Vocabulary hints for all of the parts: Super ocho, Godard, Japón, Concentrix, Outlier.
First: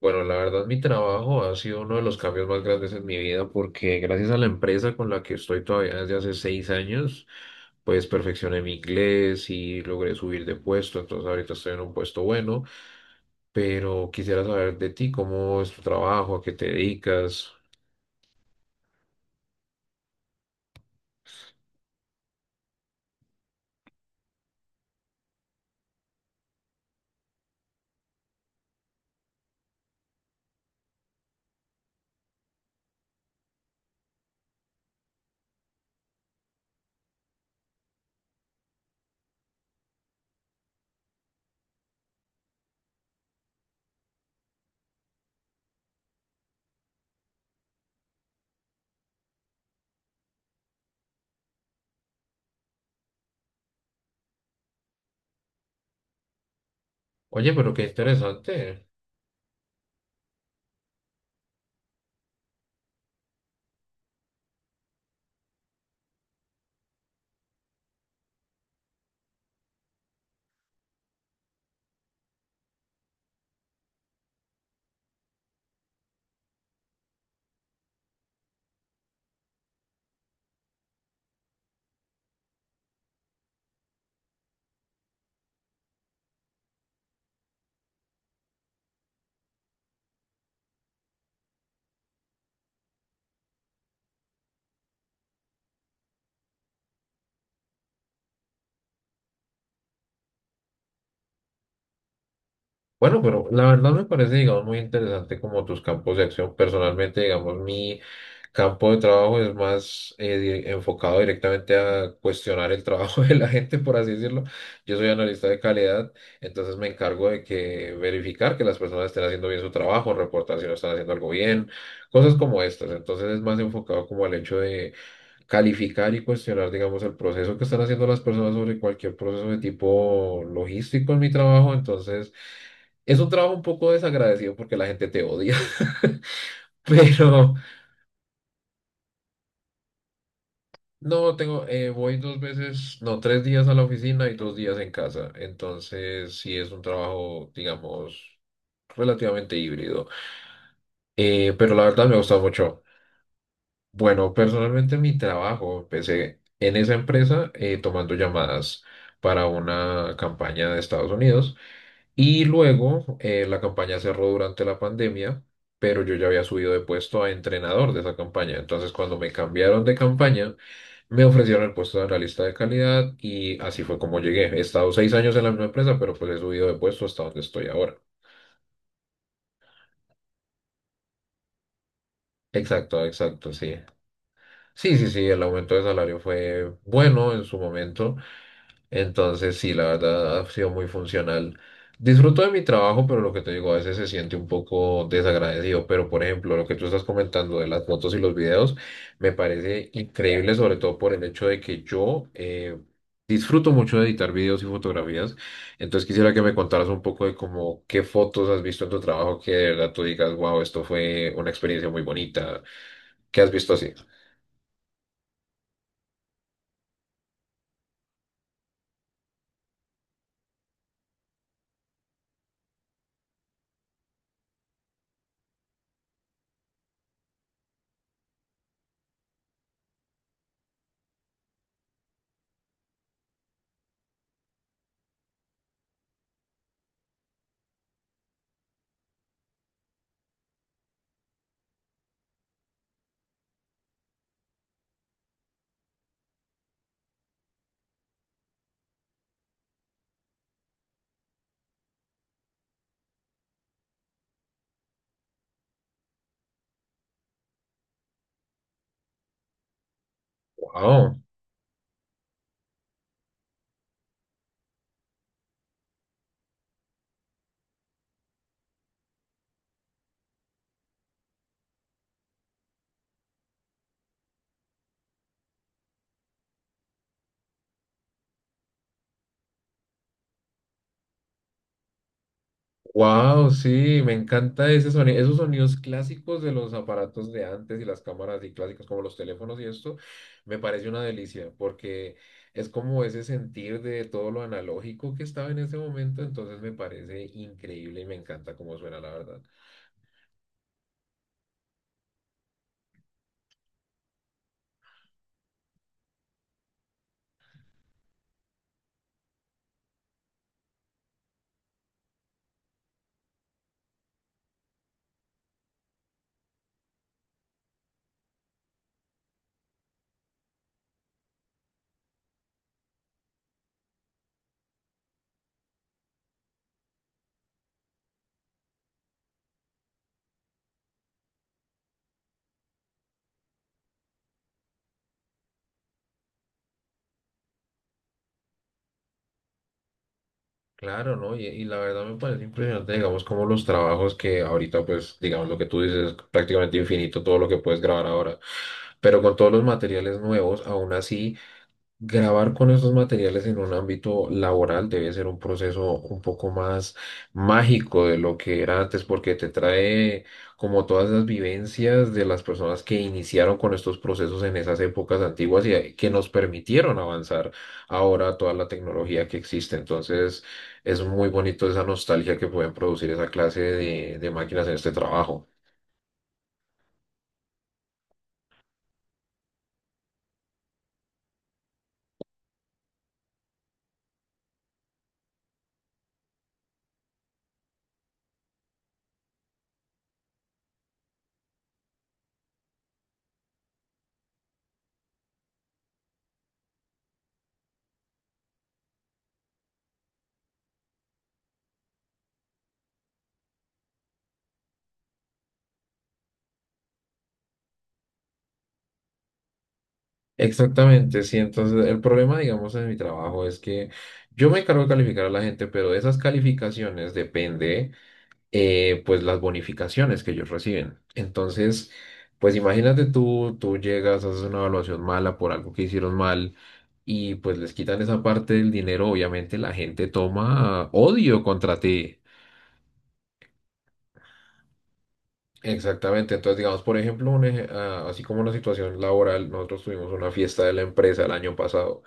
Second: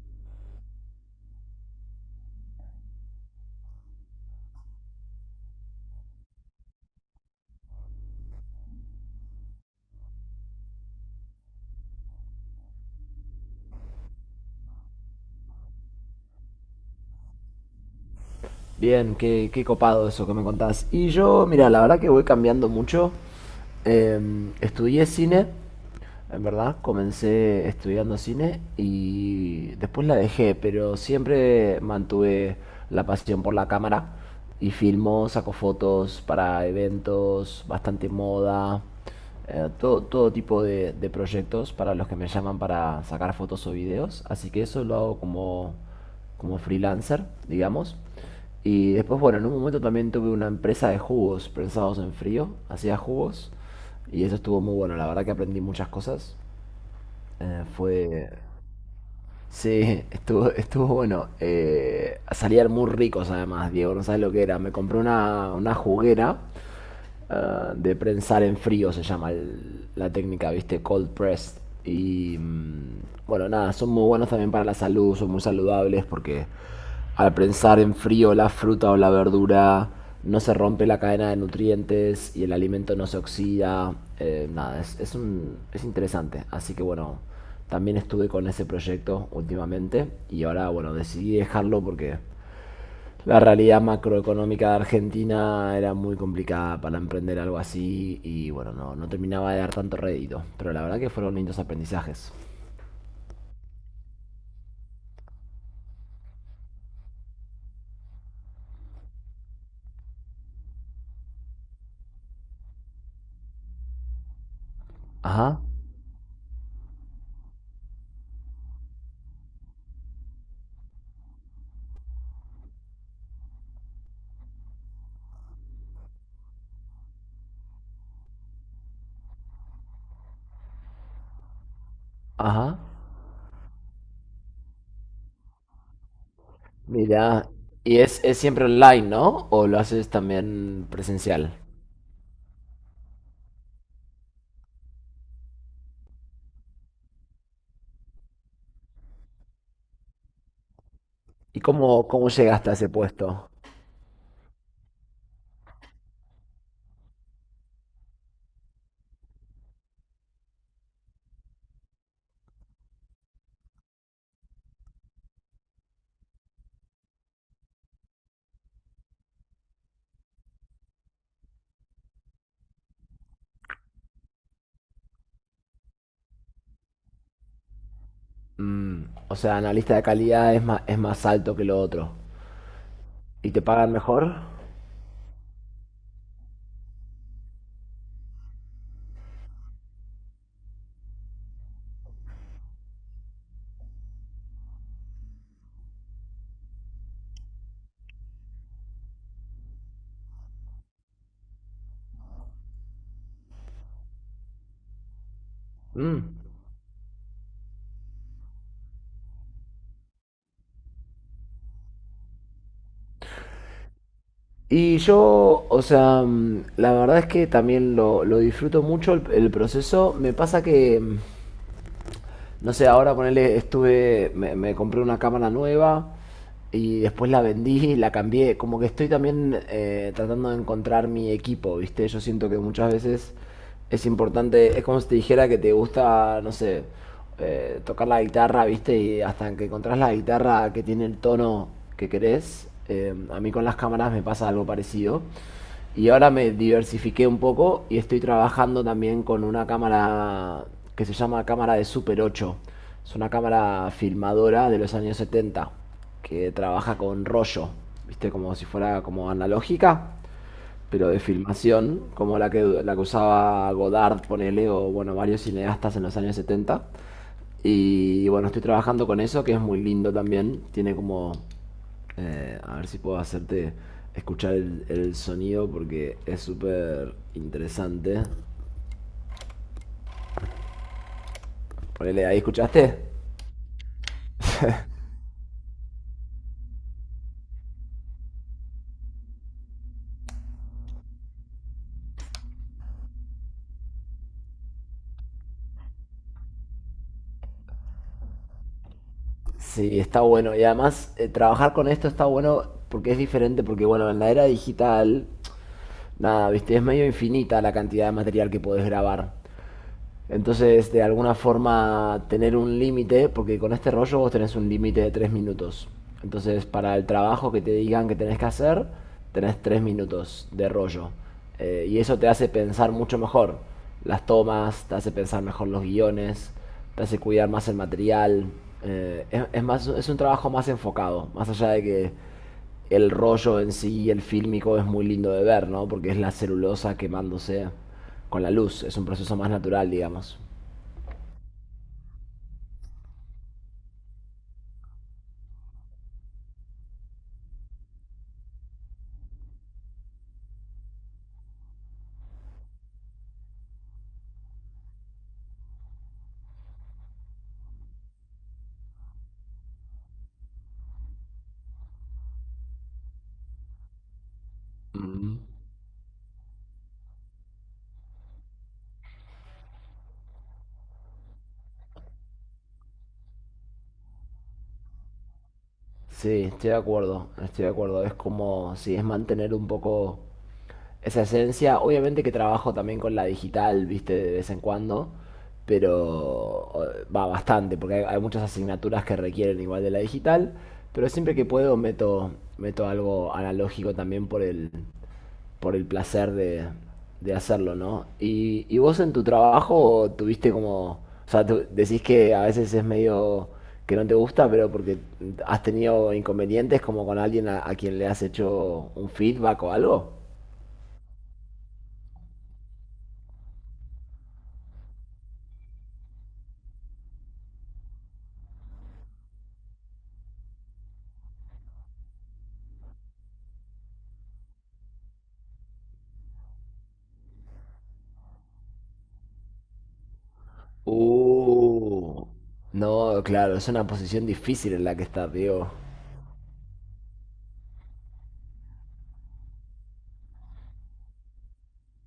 Bueno, la verdad, mi trabajo ha sido uno de los cambios más grandes en mi vida porque gracias a la empresa con la que estoy todavía desde hace 6 años, pues perfeccioné mi inglés y logré subir de puesto, entonces ahorita estoy en un puesto bueno, pero quisiera saber de ti, ¿cómo es tu trabajo? ¿A qué te dedicas? Bien, qué copado eso que me contás. Y yo, mira, la verdad que voy cambiando mucho. Estudié cine en verdad, comencé estudiando cine y después la dejé, pero siempre mantuve la pasión por la cámara y filmo, saco fotos para eventos, bastante moda, todo tipo de proyectos para los que me llaman para sacar fotos o videos. Así que eso lo hago como, como freelancer, digamos. Y después, bueno, en un momento también tuve una empresa de jugos pensados en frío, hacía jugos. Y eso estuvo muy bueno, la verdad que aprendí muchas cosas. Oye, Eh, pero qué fue... interesante. Sí, estuvo bueno. Salían muy ricos además, Diego, no sabes lo que era. Me compré una juguera ah, de prensar en frío, se llama la técnica, ¿viste? Cold pressed. Y bueno, nada, son muy buenos también para la salud, son muy saludables porque al prensar en frío la fruta o la verdura no se rompe la cadena de nutrientes y el alimento no se oxida. Nada, es interesante. Así que bueno, también estuve con ese proyecto últimamente y ahora bueno, decidí dejarlo porque la realidad macroeconómica de Argentina era muy complicada para emprender algo así y bueno, no terminaba de dar tanto rédito, pero la verdad que fueron lindos aprendizajes. Bueno, pero la verdad me parece, digamos, muy interesante como tus campos de acción. Personalmente, digamos, mi campo de trabajo es más enfocado directamente a cuestionar el trabajo de la gente, por así decirlo. Yo soy analista de Ajá, calidad, entonces me encargo de que verificar que las personas estén haciendo bien su trabajo, reportar si no están haciendo algo bien, cosas como estas. Entonces es más enfocado como al hecho calificar y cuestionar, digamos, el proceso que están haciendo las personas sobre cualquier proceso de tipo logístico en mi trabajo. Entonces, ajá. es un trabajo un poco desagradecido porque la gente te odia. Mira, Pero y es siempre online, ¿no? ¿O lo haces también no, presencial? tengo, voy dos veces, no, 3 días a la oficina y 2 días en casa. Entonces, sí es un trabajo, digamos, relativamente híbrido. ¿Y Pero la verdad me cómo gusta llegaste a mucho. ese puesto? Bueno, personalmente mi trabajo empecé en esa empresa tomando llamadas para una campaña de Estados Unidos y luego la campaña cerró durante la pandemia, pero yo ya había subido de puesto a entrenador de esa campaña. Entonces, cuando me cambiaron de campaña, me ofrecieron el puesto de analista de calidad y así fue como llegué. He estado 6 años en la misma empresa, pero pues he subido de puesto hasta donde estoy ahora. Mm, o sea, analista de calidad es más alto que lo otro. Exacto, ¿Y exacto, te sí. pagan mejor? Sí, sí, sí, el aumento de salario fue bueno en su momento. Entonces, sí, la verdad ha sido muy funcional. Disfruto de mi trabajo, pero lo que te digo, a veces se siente un poco desagradecido. Pero, por ejemplo, lo que tú estás comentando de las fotos y los videos, me parece increíble, sobre todo por el hecho de que yo disfruto mucho de editar videos y fotografías. Entonces, quisiera Mm. que me contaras un poco de cómo qué fotos has visto en tu trabajo que de verdad tú digas, wow, esto fue una experiencia muy bonita. ¿Qué has visto así? Y yo, o sea, mm, la verdad es que también lo disfruto mucho el proceso. Me pasa que mm, no sé, ahora ponerle, me compré una cámara nueva y después la vendí, la cambié. Como que estoy también tratando de encontrar mi equipo, ¿viste? Yo siento que muchas veces es importante, es como si te dijera que te gusta, no sé, tocar la guitarra, ¿viste? Y hasta que encontrás la guitarra que tiene el tono que querés, a mí con las cámaras me pasa algo parecido. Y ahora me diversifiqué un poco y estoy trabajando también con una cámara que se llama cámara de Super 8. Es una cámara filmadora de los años 70 que trabaja con rollo, ¿viste? Como si fuera como analógica pero Wow. de filmación, como la que usaba Godard, ponele, o bueno, varios cineastas en los años 70. Y bueno, estoy trabajando con eso, que es muy lindo también. Tiene como... A ver si puedo hacerte escuchar el sonido porque es súper interesante. Ponele, ahí escuchaste. Wow, sí, me encanta ese sonido, esos sonidos clásicos de los aparatos de antes y las cámaras y clásicas como los teléfonos y esto, me parece una delicia porque es, como ese sentir de todo lo analógico que estaba en ese momento, entonces me parece increíble y me encanta cómo suena la verdad. Sí, está bueno. Y además, trabajar con esto está bueno porque es diferente, porque bueno, en la era digital, nada, viste, es medio infinita la cantidad de material que podés grabar. Entonces, este, de alguna forma, tener un límite, porque con este rollo vos tenés un límite de 3 minutos. Entonces, para el trabajo que te digan que tenés que hacer, tenés 3 minutos de rollo. Y eso te hace pensar mucho mejor las tomas, te hace pensar mejor los guiones, te hace cuidar más el material. Es un trabajo más enfocado, más allá de que el rollo en sí, el fílmico, es muy lindo de ver, ¿no? Porque es la celulosa quemándose con la luz, es un proceso más natural, digamos. Claro, ¿no? Y la verdad me parece impresionante, digamos, como los trabajos que ahorita, pues, digamos, lo que tú dices es prácticamente infinito todo lo que puedes grabar ahora, pero con todos los materiales nuevos, aún así. Grabar con estos materiales en un ámbito laboral debe ser un proceso un poco más mágico de lo que era antes, porque te trae como todas las vivencias de las personas que iniciaron con estos procesos en esas épocas Mm. antiguas y que nos permitieron avanzar ahora toda la tecnología que existe. Entonces, es muy bonito esa nostalgia que pueden producir esa clase de máquinas en este trabajo. Sí, estoy de acuerdo, estoy de acuerdo. Es como, si es mantener un poco esa esencia. Obviamente que trabajo también con la digital, viste, de vez en cuando, pero va bastante, porque hay muchas asignaturas que requieren igual de la digital, pero siempre que puedo meto, meto algo analógico también por por el placer de hacerlo, ¿no? Y vos en tu trabajo tuviste como, o sea, tú decís que a veces es medio que no te gusta, pero porque has tenido inconvenientes como con alguien a quien le has hecho un feedback o algo. Exactamente, sí. Entonces, el problema, digamos, en mi trabajo es que yo me encargo de calificar a la gente, pero de esas calificaciones depende, pues, las bonificaciones que ellos reciben. Entonces, pues, imagínate tú llegas, haces una evaluación mala por algo que hicieron mal y, pues, les quitan esa parte del dinero. Obviamente, la gente toma odio contra ti. Uh, no, claro, es una posición difícil en la que estás, Diego. Exactamente, entonces digamos, por ejemplo, así como una situación laboral, nosotros tuvimos una fiesta de la empresa el año pasado.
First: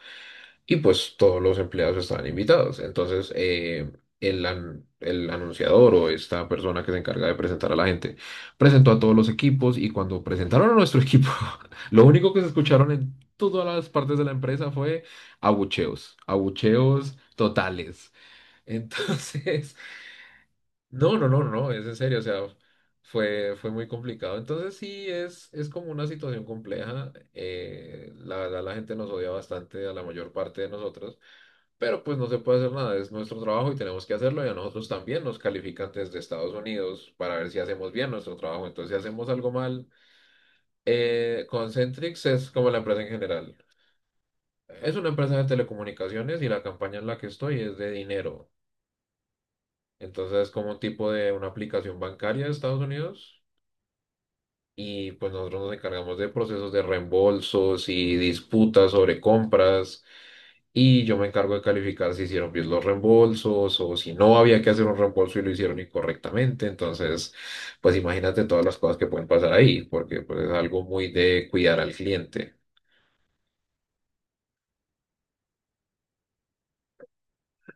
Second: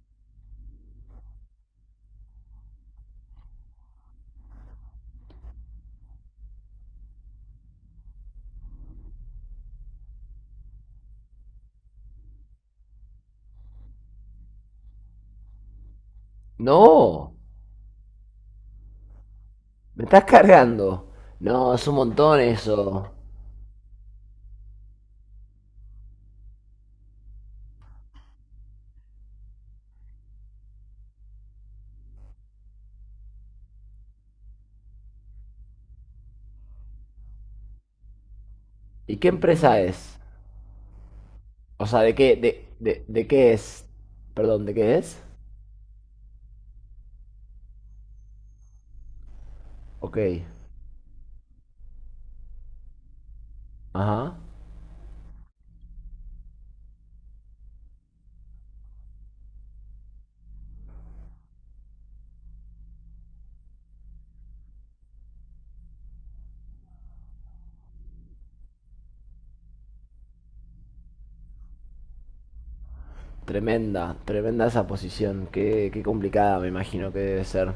Y pues todos los empleados estaban invitados. Entonces, el anunciador o esta persona que se encarga de presentar a la gente presentó a todos los equipos y cuando presentaron a nuestro equipo, lo único que se escucharon en todas las partes de la empresa fue abucheos, abucheos No, totales. Entonces, me estás cargando. no, no, no, no, No, es es en un serio, o montón sea, eso. fue muy complicado. Entonces sí, es como una situación compleja. La verdad, la gente nos odia bastante a la mayor parte de nosotros, pero pues no se puede hacer nada, es nuestro trabajo y tenemos que hacerlo y a nosotros también nos califican desde Estados Unidos para ver si hacemos bien nuestro trabajo. Entonces, si ¿Y qué hacemos algo empresa mal. es? O sea, ¿de Concentrix qué, es como la empresa en de qué general. es? Perdón, ¿de Es qué una es? empresa de telecomunicaciones y la campaña en la que estoy es de dinero. Ok, Entonces, es como un tipo de una aplicación bancaria de Estados Unidos ajá. y pues nosotros nos encargamos de procesos de reembolsos y disputas sobre compras y yo me encargo de calificar si hicieron bien los reembolsos o si no había que hacer un reembolso y lo hicieron incorrectamente. Entonces, pues imagínate todas las cosas que pueden pasar ahí, porque pues es algo muy de cuidar al cliente. Tremenda, tremenda esa posición. Qué complicada me imagino que debe ser.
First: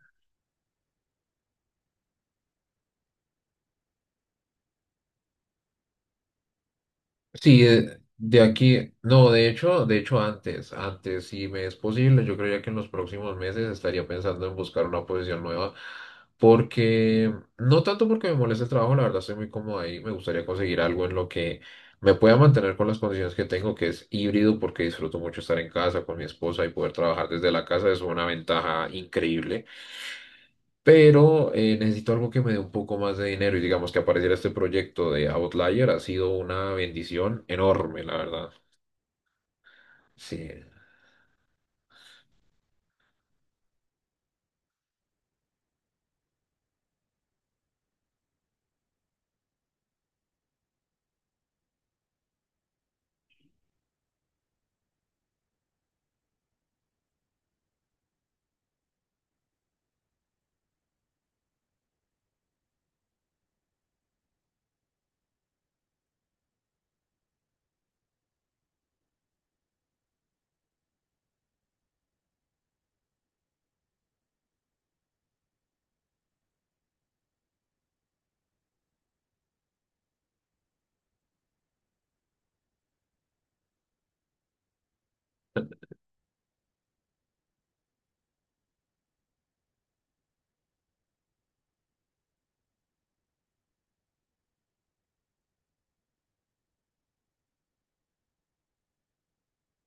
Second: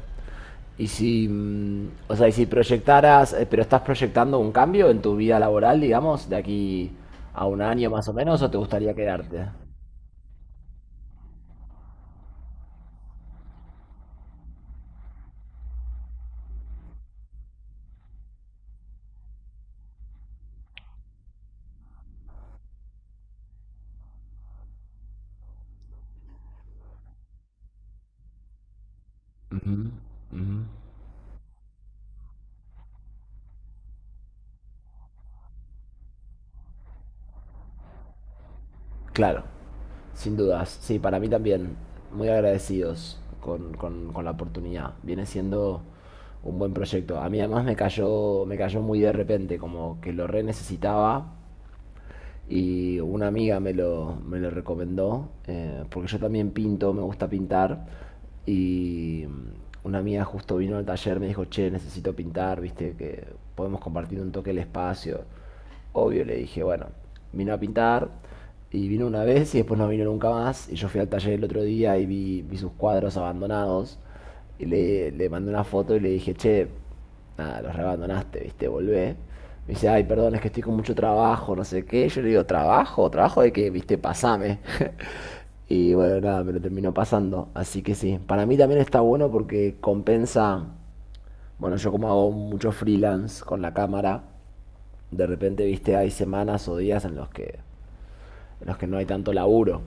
Y si, mm, o sea, y si proyectaras, pero estás proyectando un cambio en tu vida laboral, digamos, de aquí a un Sí, año más o de menos, o te aquí, gustaría no, quedarte? de hecho si me es posible, yo creía que en los próximos meses estaría pensando en buscar una posición nueva, porque no tanto porque me moleste el trabajo, la verdad estoy muy cómodo ahí, me gustaría conseguir algo en lo que me pueda mantener con las condiciones que tengo, que es híbrido, porque disfruto mucho estar en casa con mi esposa y poder trabajar desde la casa es una ventaja increíble. Ujú, ujú. Pero necesito algo que me dé un poco más de dinero y digamos que apareciera este proyecto de Outlier ha sido una bendición enorme, la verdad. Claro, sin Sí. dudas. Sí, para mí también. Muy agradecidos con la oportunidad. Viene siendo un buen proyecto. A mí además me cayó muy de repente, como que lo re necesitaba y una amiga me lo recomendó, porque yo también pinto, me gusta pintar, y una amiga justo vino al taller, me dijo, che, necesito pintar, viste, que podemos compartir un toque el espacio. Obvio, le dije, bueno, vino a pintar, y vino una vez y después no vino nunca más, y yo fui al taller el otro día y vi, vi sus cuadros abandonados, y le mandé una foto y le dije, che, nada, los reabandonaste, viste, volvé. Me dice, ay, perdón, es que estoy con mucho trabajo, no sé qué. Yo le digo, ¿trabajo? ¿Trabajo de qué? Viste, pasame. Y bueno, nada, me lo terminó pasando. Así que sí, para mí también está bueno porque compensa. Bueno, yo como hago mucho freelance con la cámara, de repente, viste, hay semanas o días en los que no hay tanto laburo.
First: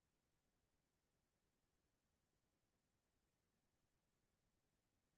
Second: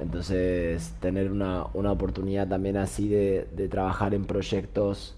Entonces, tener una oportunidad también así de trabajar en proyectos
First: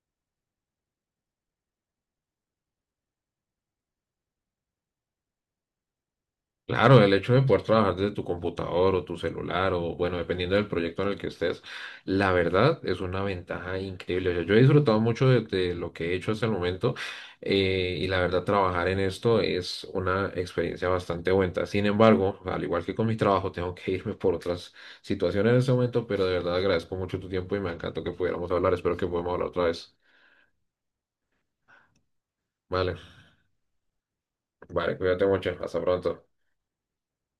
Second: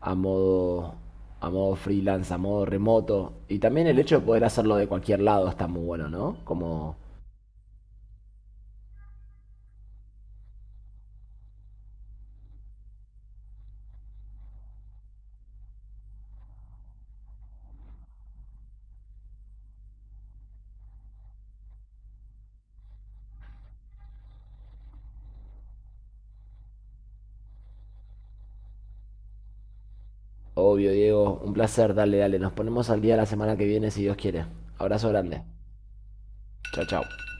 a modo, a modo freelance, a modo remoto. Y también el hecho de poder hacerlo de cualquier lado está muy bueno, ¿no? Como, Claro, el hecho de poder trabajar desde tu computador o tu celular o bueno, dependiendo del proyecto en el que estés, la verdad es una ventaja increíble. O sea, yo he disfrutado mucho de lo que he hecho hasta el momento y la verdad trabajar en esto es una experiencia bastante buena. Sin embargo, al igual que con mi trabajo, tengo que irme por otras situaciones en este momento, pero de verdad agradezco mucho tu tiempo y me encantó que pudiéramos hablar. Espero que podamos hablar otra vez. obvio, Diego, un placer, dale, dale. Nos ponemos Vale, al día la semana que viene si Dios quiere. vale, Abrazo cuídate grande. mucho. Hasta pronto. Chao, chao.